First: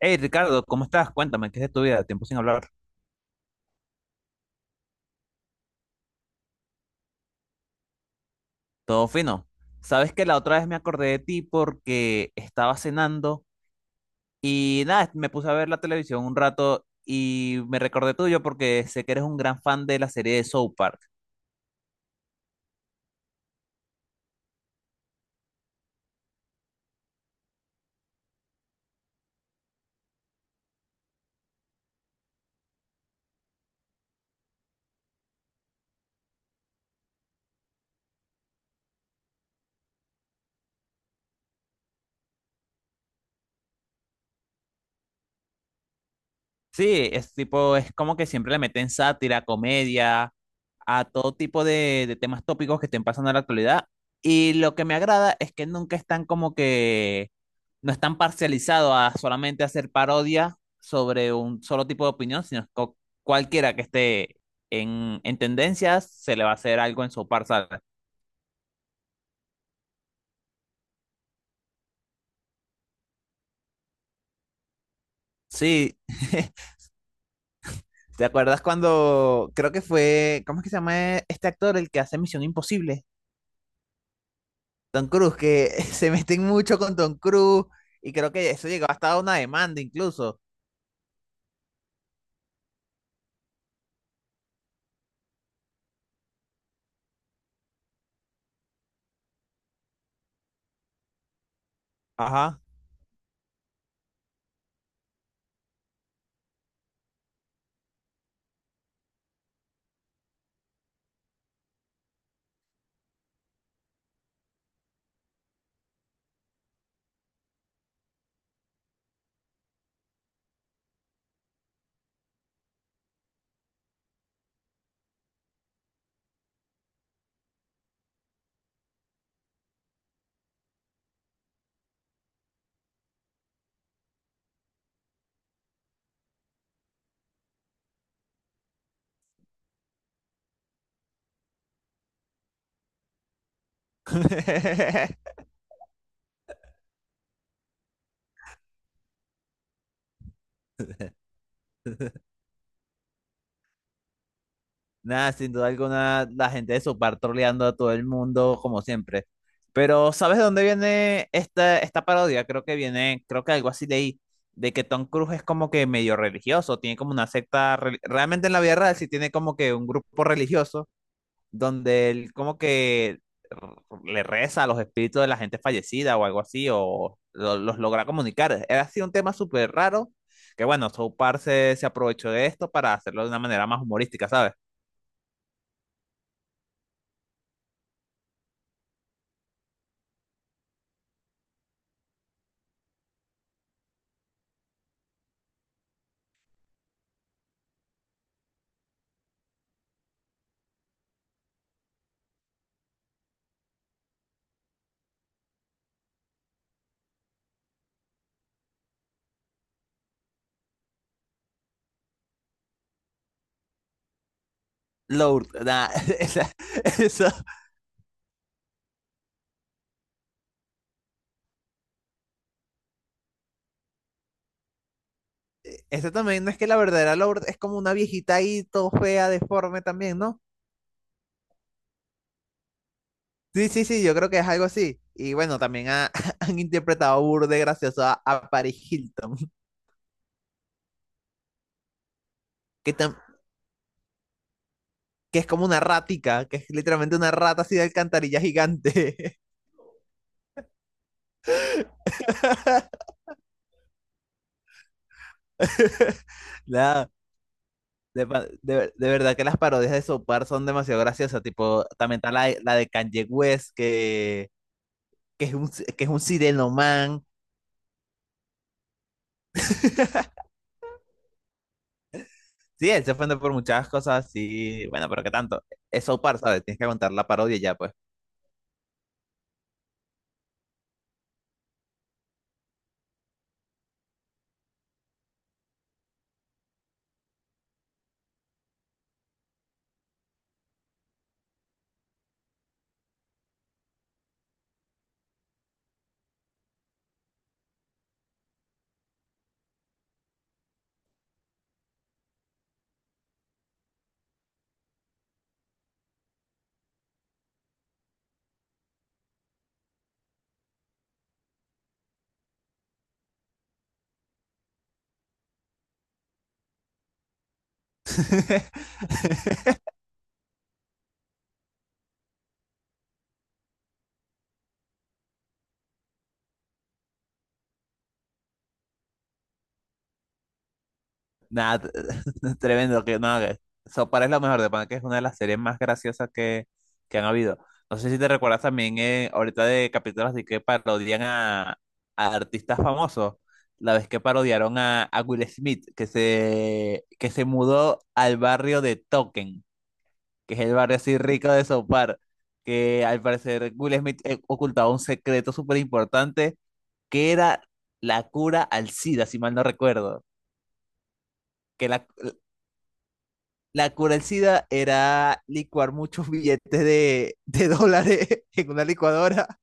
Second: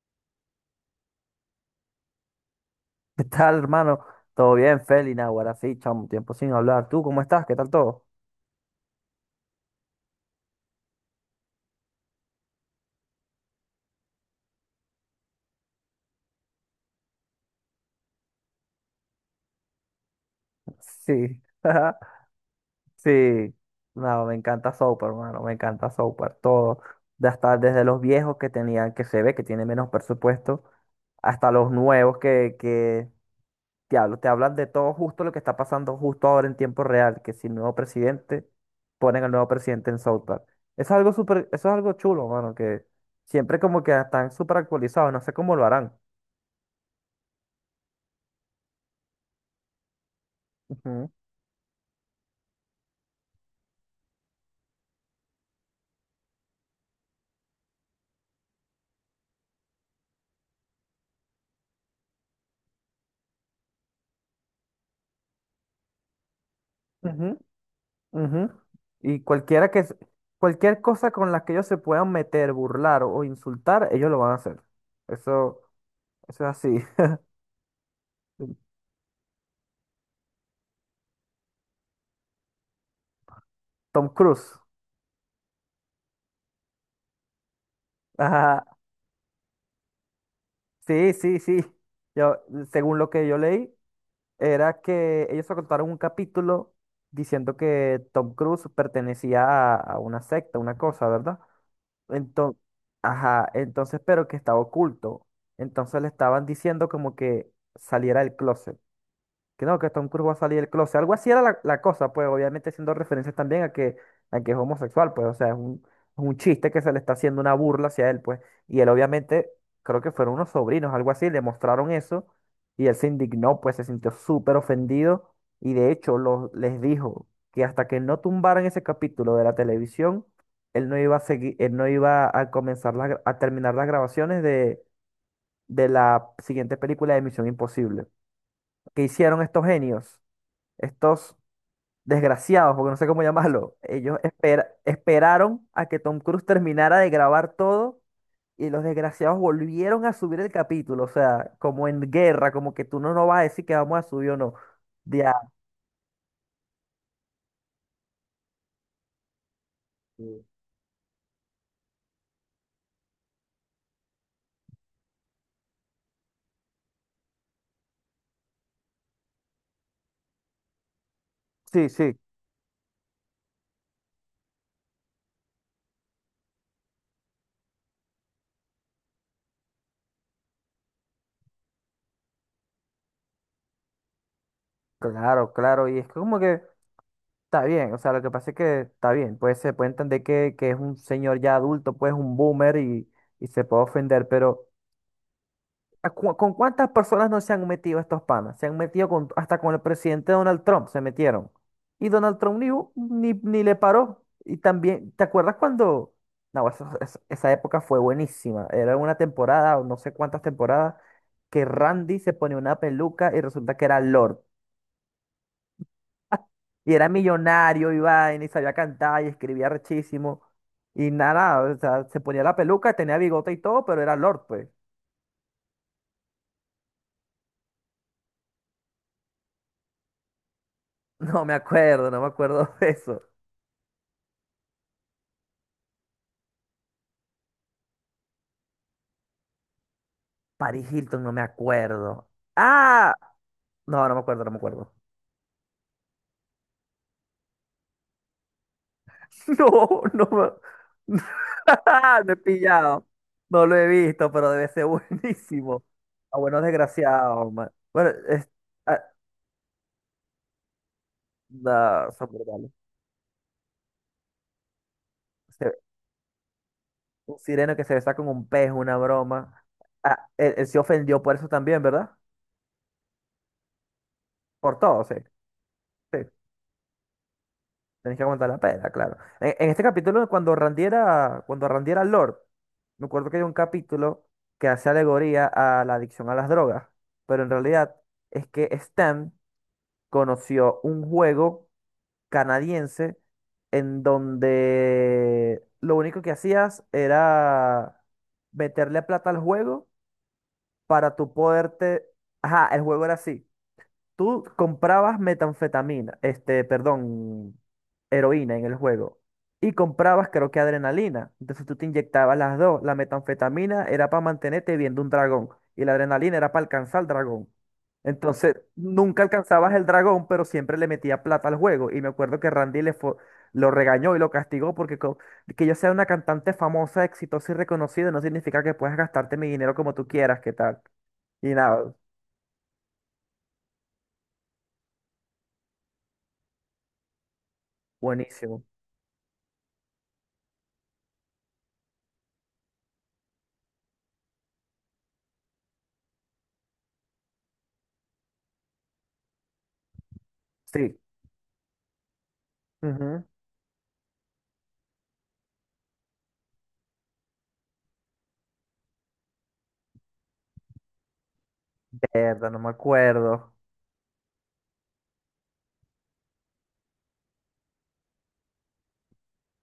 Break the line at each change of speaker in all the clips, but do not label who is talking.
Hey Ricardo, ¿cómo estás? Cuéntame, ¿qué es de tu vida? Tiempo sin hablar.
¿Qué tal, hermano? ¿Todo bien, Feli? Ahora sí, chamo, tiempo sin hablar. ¿Tú cómo estás? ¿Qué tal todo?
Todo fino. Sabes que la otra vez me acordé de ti porque estaba cenando y nada, me puse a ver la televisión un rato y me recordé tuyo porque sé que eres un gran fan de la serie de South Park.
Sí, sí. No, me encanta Soap, hermano, me encanta Soap, todo. De hasta desde los viejos que tenían, que se ve que tienen menos presupuesto, hasta los nuevos que te hablan de todo justo lo que está pasando justo ahora en tiempo real, que si el nuevo presidente, ponen al nuevo presidente en South Park. Eso es algo chulo, mano, que siempre como que están súper actualizados, no sé cómo lo harán.
Sí, es tipo, es como que siempre le meten sátira, comedia a todo tipo de temas tópicos que estén pasando en la actualidad. Y lo que me agrada es que nunca están como que, no están parcializados a solamente hacer parodia sobre un solo tipo de opinión, sino que cualquiera que esté en tendencias se le va a hacer algo en su
Ujú,
parza.
ujú. Y cualquier cosa con la que ellos se puedan meter, burlar o insultar, ellos lo van a hacer. Eso,
Sí,
eso es así.
¿te acuerdas cuando creo que fue, ¿cómo es que se llama este actor el que hace Misión Imposible?
Tom Cruise.
Tom Cruise, que se meten mucho con Tom Cruise y creo que
Ajá.
eso llegó hasta a una demanda incluso.
Sí, sí, sí. Yo, según lo que yo leí, era que ellos contaron un capítulo diciendo que Tom Cruise pertenecía a una secta, una cosa, ¿verdad?
Ajá.
Entonces, ajá, entonces, pero que estaba oculto. Entonces le estaban diciendo como que saliera del closet. Que no, que Tom Cruise va a salir del closet. Algo así era la cosa, pues obviamente haciendo referencias también a que es homosexual, pues o sea, es un chiste que se le está haciendo una burla hacia él, pues. Y él obviamente, creo que fueron unos sobrinos, algo así, le mostraron eso y él se indignó, pues se sintió súper ofendido y de hecho les dijo que hasta que no tumbaran ese capítulo de la televisión, él no iba a seguir, él no iba a comenzar la gra- a terminar las grabaciones de la siguiente película de Misión Imposible. ¿Qué hicieron estos genios? Estos desgraciados, porque no sé cómo llamarlo, esperaron a que Tom Cruise terminara de grabar todo y los desgraciados volvieron a subir el capítulo, o sea, como en guerra, como que tú no nos vas a decir que vamos a subir o no.
Nada,
Ya,
sin duda alguna, la gente de Sopar troleando a todo el mundo, como siempre. Pero ¿sabes de dónde viene esta parodia? Creo que viene, creo que algo así leí, de que Tom Cruise es como que medio religioso, tiene como una secta, realmente en la vida real sí tiene como que un grupo religioso
sí,
donde
sí,
él como que le reza a los espíritus de la gente fallecida o algo así, o los logra comunicar. Era así un tema súper raro, que bueno, South Park se aprovechó de esto para hacerlo de una manera más humorística, ¿sabes?
claro, claro, y es como que está bien, o sea, lo que pasa es que está bien, pues se puede entender que es un señor ya adulto, pues un boomer y se puede ofender, pero... ¿Con cuántas personas no se han metido estos panas? Se han metido hasta con el presidente Donald Trump, se metieron. Y Donald Trump ni, hu- ni, ni le paró. Y también, ¿te acuerdas cuando? No, esa época fue buenísima. Era una temporada, o no sé cuántas temporadas, que Randy se ponía una peluca y resulta que era Lord.
Lourdes, nah, esa-
Y era
eso,
millonario, y vaina, y sabía cantar, y escribía rechísimo. Y nada, o sea, se ponía la peluca, tenía bigote y todo, pero era Lord, pues.
eso también no es que la verdadera Lourdes es como una viejita ahí, todo fea, deforme también, ¿no?
No me acuerdo, no me acuerdo de eso.
Sí, sí, sí, yo creo que es algo así. Y bueno, también han interpretado burde gracioso a Paris Hilton,
Paris Hilton, no me acuerdo.
que,
Ah,
tam-
no, no me acuerdo, no me acuerdo.
que es como una ratica, que es literalmente una rata así de alcantarilla gigante.
No, no me me he pillado. No lo he visto, pero debe ser buenísimo. Ah, bueno,
Nada,
desgraciado, man. Bueno,
de, de
ah,
de verdad que las parodias de Sopar son demasiado graciosas. Tipo,
no,
también
son
está
brutales.
la de Kanye West,
Se-
que es un sirenoman.
Un sireno que se besa con un pez, una broma. Ah, él se ofendió por eso también, ¿verdad?
Sí, él se ofende por muchas cosas,
Por
sí.
todo,
Bueno,
sí.
pero qué tanto. Es
Sí.
Sopar, ¿sabes? Tienes que aguantar la parodia y ya, pues.
Tenés que aguantar la pela, claro. En este capítulo, cuando Randy era Lord, me acuerdo que hay un capítulo que hace alegoría a la adicción a las drogas, pero en realidad es que Stan conoció un juego canadiense en donde lo único que hacías era meterle plata al juego para tú poderte. Ajá, el juego era así. Tú comprabas metanfetamina, este, perdón, heroína en el juego. Y comprabas, creo que adrenalina. Entonces tú te inyectabas las dos. La metanfetamina era para mantenerte viendo un dragón. Y la adrenalina era para alcanzar el dragón. Entonces nunca alcanzabas el dragón, pero siempre le metía plata al juego. Y me acuerdo que Randy lo regañó y lo castigó porque que yo sea una cantante famosa, exitosa y reconocida no significa que puedas gastarte mi dinero como tú quieras, ¿qué tal? Y
Nada,
nada,
tremendo que no, que Sopar es lo mejor de pana, que es una de las series más graciosas que han habido. No sé si te recuerdas
buenísimo.
también ahorita de capítulos de que parodian a artistas famosos. La vez que parodiaron a Will Smith, que que se mudó al barrio de Token, que es el barrio
Sí.
así rico de Sopar, que al
Ujú.
parecer Will Smith ocultaba un secreto súper importante, que era la cura al SIDA, si mal no recuerdo que la,
Mierda, no me acuerdo.
La cura del SIDA era licuar muchos billetes de dólares en una licuadora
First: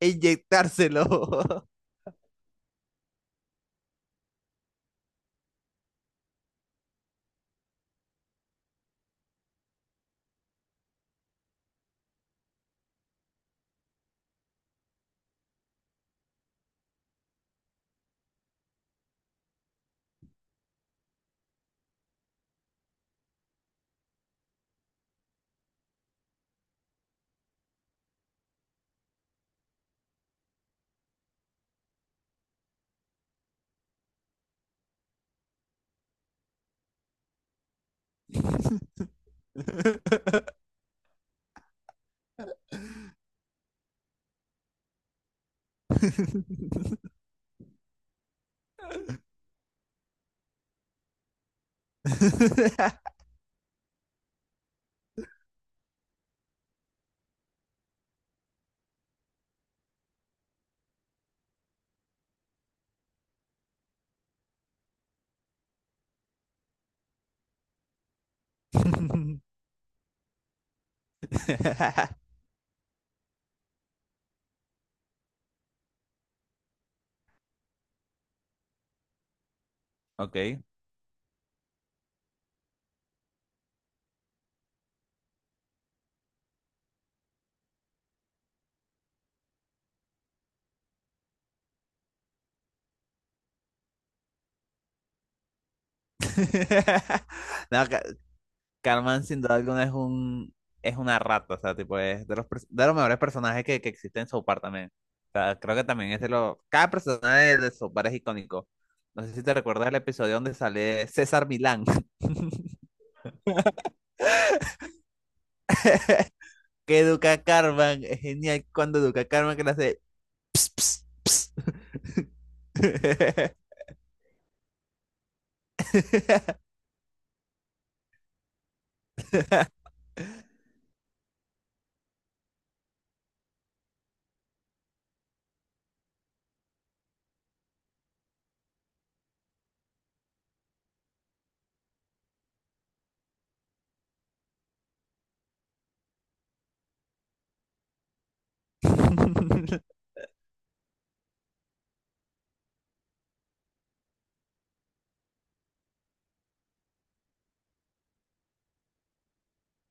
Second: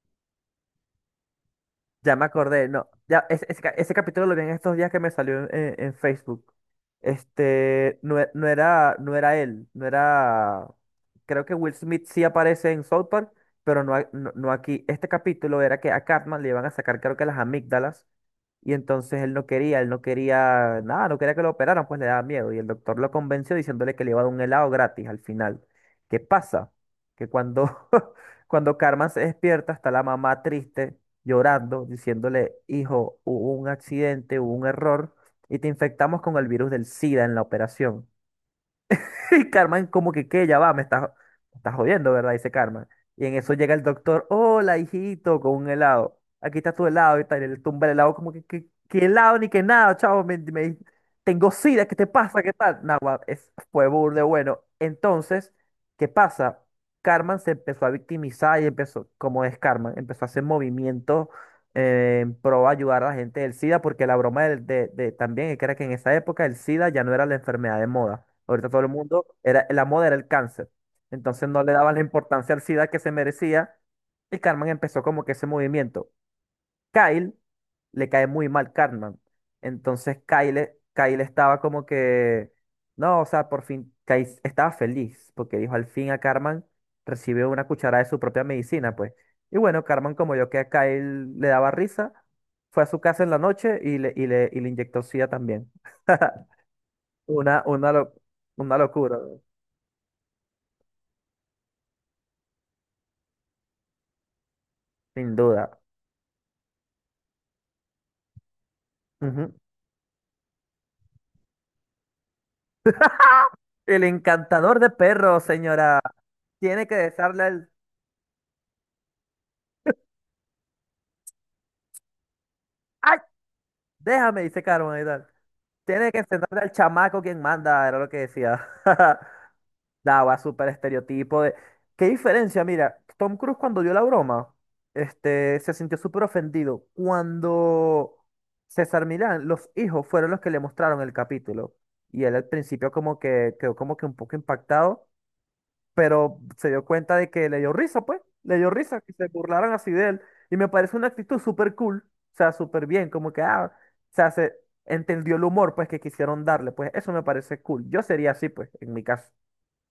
e inyectárselo.
Ya me acordé, no. Ya, ese capítulo lo vi en estos días que me salió en Facebook. Este, no, no era, no era él, no era. Creo que Will Smith sí aparece en South Park, pero no, no, no aquí. Este capítulo era que a Cartman le iban a sacar, creo que las amígdalas. Y entonces él no quería nada, no quería que lo operaran, pues le daba miedo. Y el doctor lo convenció diciéndole que le iba a dar un helado gratis al final. ¿Qué pasa? Que cuando, cuando Carmen se despierta, está la mamá triste, llorando, diciéndole, hijo, hubo un accidente, hubo un error, y te infectamos con el virus del SIDA en la operación. Y Carmen, como que, ¿qué? Ya va, me estás jodiendo, ¿verdad? Dice Carmen. Y en eso llega el doctor, hola, hijito, con un helado. Aquí está tu helado y tal. Y le tumba el helado, como que, ¿qué helado ni qué nada, chavo? Tengo sida, ¿qué te pasa? ¿Qué tal? Nada, guau, fue burde bueno. Entonces, ¿qué pasa? Carmen se empezó a victimizar y empezó, como es Carmen, empezó a hacer movimientos en pro a ayudar a la gente del SIDA, porque la broma también es que era que en esa época el SIDA ya no era la enfermedad de moda. Ahorita todo el mundo, la moda era el cáncer. Entonces no le daban la importancia al SIDA que se merecía y Carmen empezó como que ese movimiento. Kyle le cae muy mal Cartman. Entonces
Ok.
Kyle estaba como que, no, o sea, por fin, Kyle estaba feliz porque dijo, al fin a Cartman recibió una cucharada de su propia medicina, pues. Y bueno, Cartman, como yo que a Kyle le daba risa, fue a su casa en la noche y le inyectó SIDA también. Una,
No,
una, lo- una locura,
Cartman
¿no?
sin duda alguna es un es una rata, o sea, tipo es de de los mejores personajes que existen en South Park también. O
Sin
sea, creo
duda.
que también es de los cada personaje de South Park es icónico. No sé si te
Ujú.
recuerdas el episodio donde sale César Milán,
El encantador de perros, señora, tiene que
que educa a
dejarle el.
Cartman, es genial cuando educa a Cartman que le hace ps, ps,
¡Ay!
ps.
Déjame, dice Carmen y tal. Tiene que enfrentarte al chamaco quien manda, era lo que decía. Daba súper estereotipo de. ¿Qué diferencia? Mira, Tom Cruise cuando dio la broma, se sintió súper ofendido. Cuando César Milán, los hijos fueron los que le mostraron el capítulo. Y él al principio como que quedó como que un poco impactado pero se dio cuenta de que le dio risa, pues, le dio risa que se burlaran así de él. Y me parece una actitud súper cool, o sea, súper bien, como que, ah, o sea, se entendió el humor, pues, que quisieron darle, pues, eso me parece cool. Yo sería así, pues, en mi caso.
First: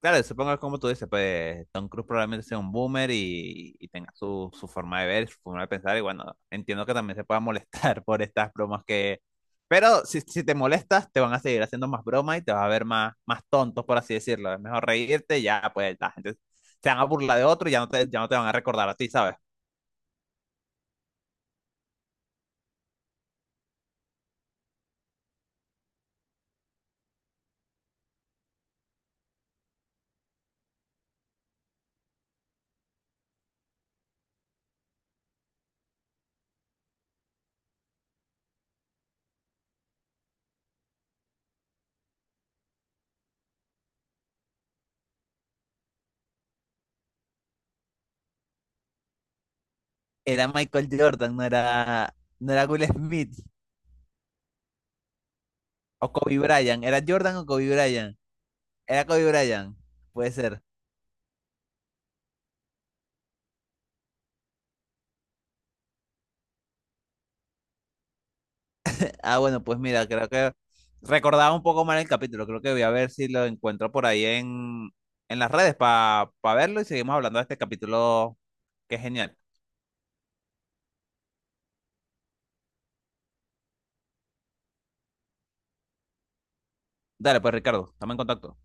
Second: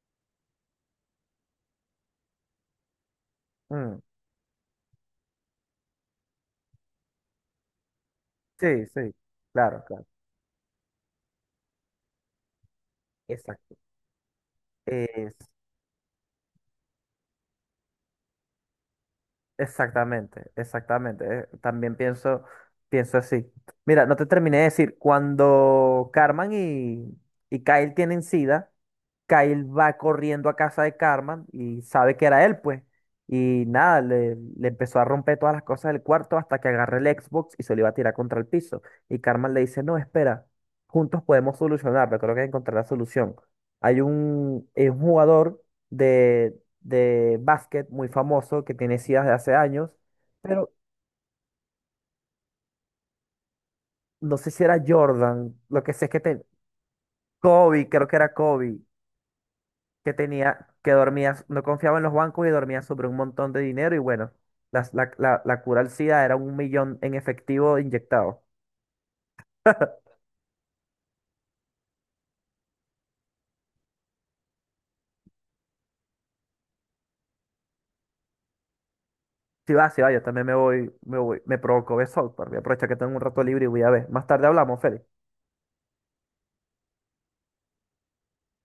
Claro, supongo que como tú dices, pues Tom Cruise probablemente sea un boomer y
Mm,
tenga su forma de ver, su forma de pensar, y bueno, entiendo que también se pueda molestar por estas bromas
sí, sí,
que...
claro,
Pero
claro,
si te molestas, te van a seguir haciendo más bromas y te vas a ver más
exacto.
tontos, por así decirlo. Es mejor reírte, ya pues la gente se van a burlar de otro y ya no ya no te van a recordar a ti, ¿sabes?
Exactamente, exactamente. También pienso así. Mira, no te terminé de decir, cuando Carmen y Kyle tienen SIDA, Kyle va corriendo a casa de Carmen y sabe que era él, pues. Y nada, le empezó a romper todas las cosas del cuarto hasta que agarra el Xbox y se lo iba a tirar contra el piso. Y Carmen le dice, no, espera, juntos podemos solucionarlo, creo que encontrar la solución. Es un jugador de básquet muy famoso que tiene SIDA de hace años,
Era
pero
Michael Jordan, no era, no era Will Smith
no sé si era Jordan, lo que sé es
o
que
Kobe Bryant. ¿Era Jordan o Kobe
Kobe, creo que
Bryant?
era Kobe,
Era Kobe Bryant,
que
puede ser.
tenía, que dormía, no confiaba en los bancos y dormía sobre un montón de dinero y bueno, la cura al SIDA era un millón en efectivo inyectado.
Ah, bueno, pues mira, creo que recordaba un poco mal el capítulo. Creo que voy a ver si lo encuentro por ahí en las redes para verlo y seguimos hablando de este capítulo que es genial.
Si va, si va, yo también me voy, me voy, me provocó ver South Park. Voy a aprovechar que tengo un rato libre y voy a ver. Más tarde hablamos, Félix.
Dale, pues Ricardo, estamos en contacto.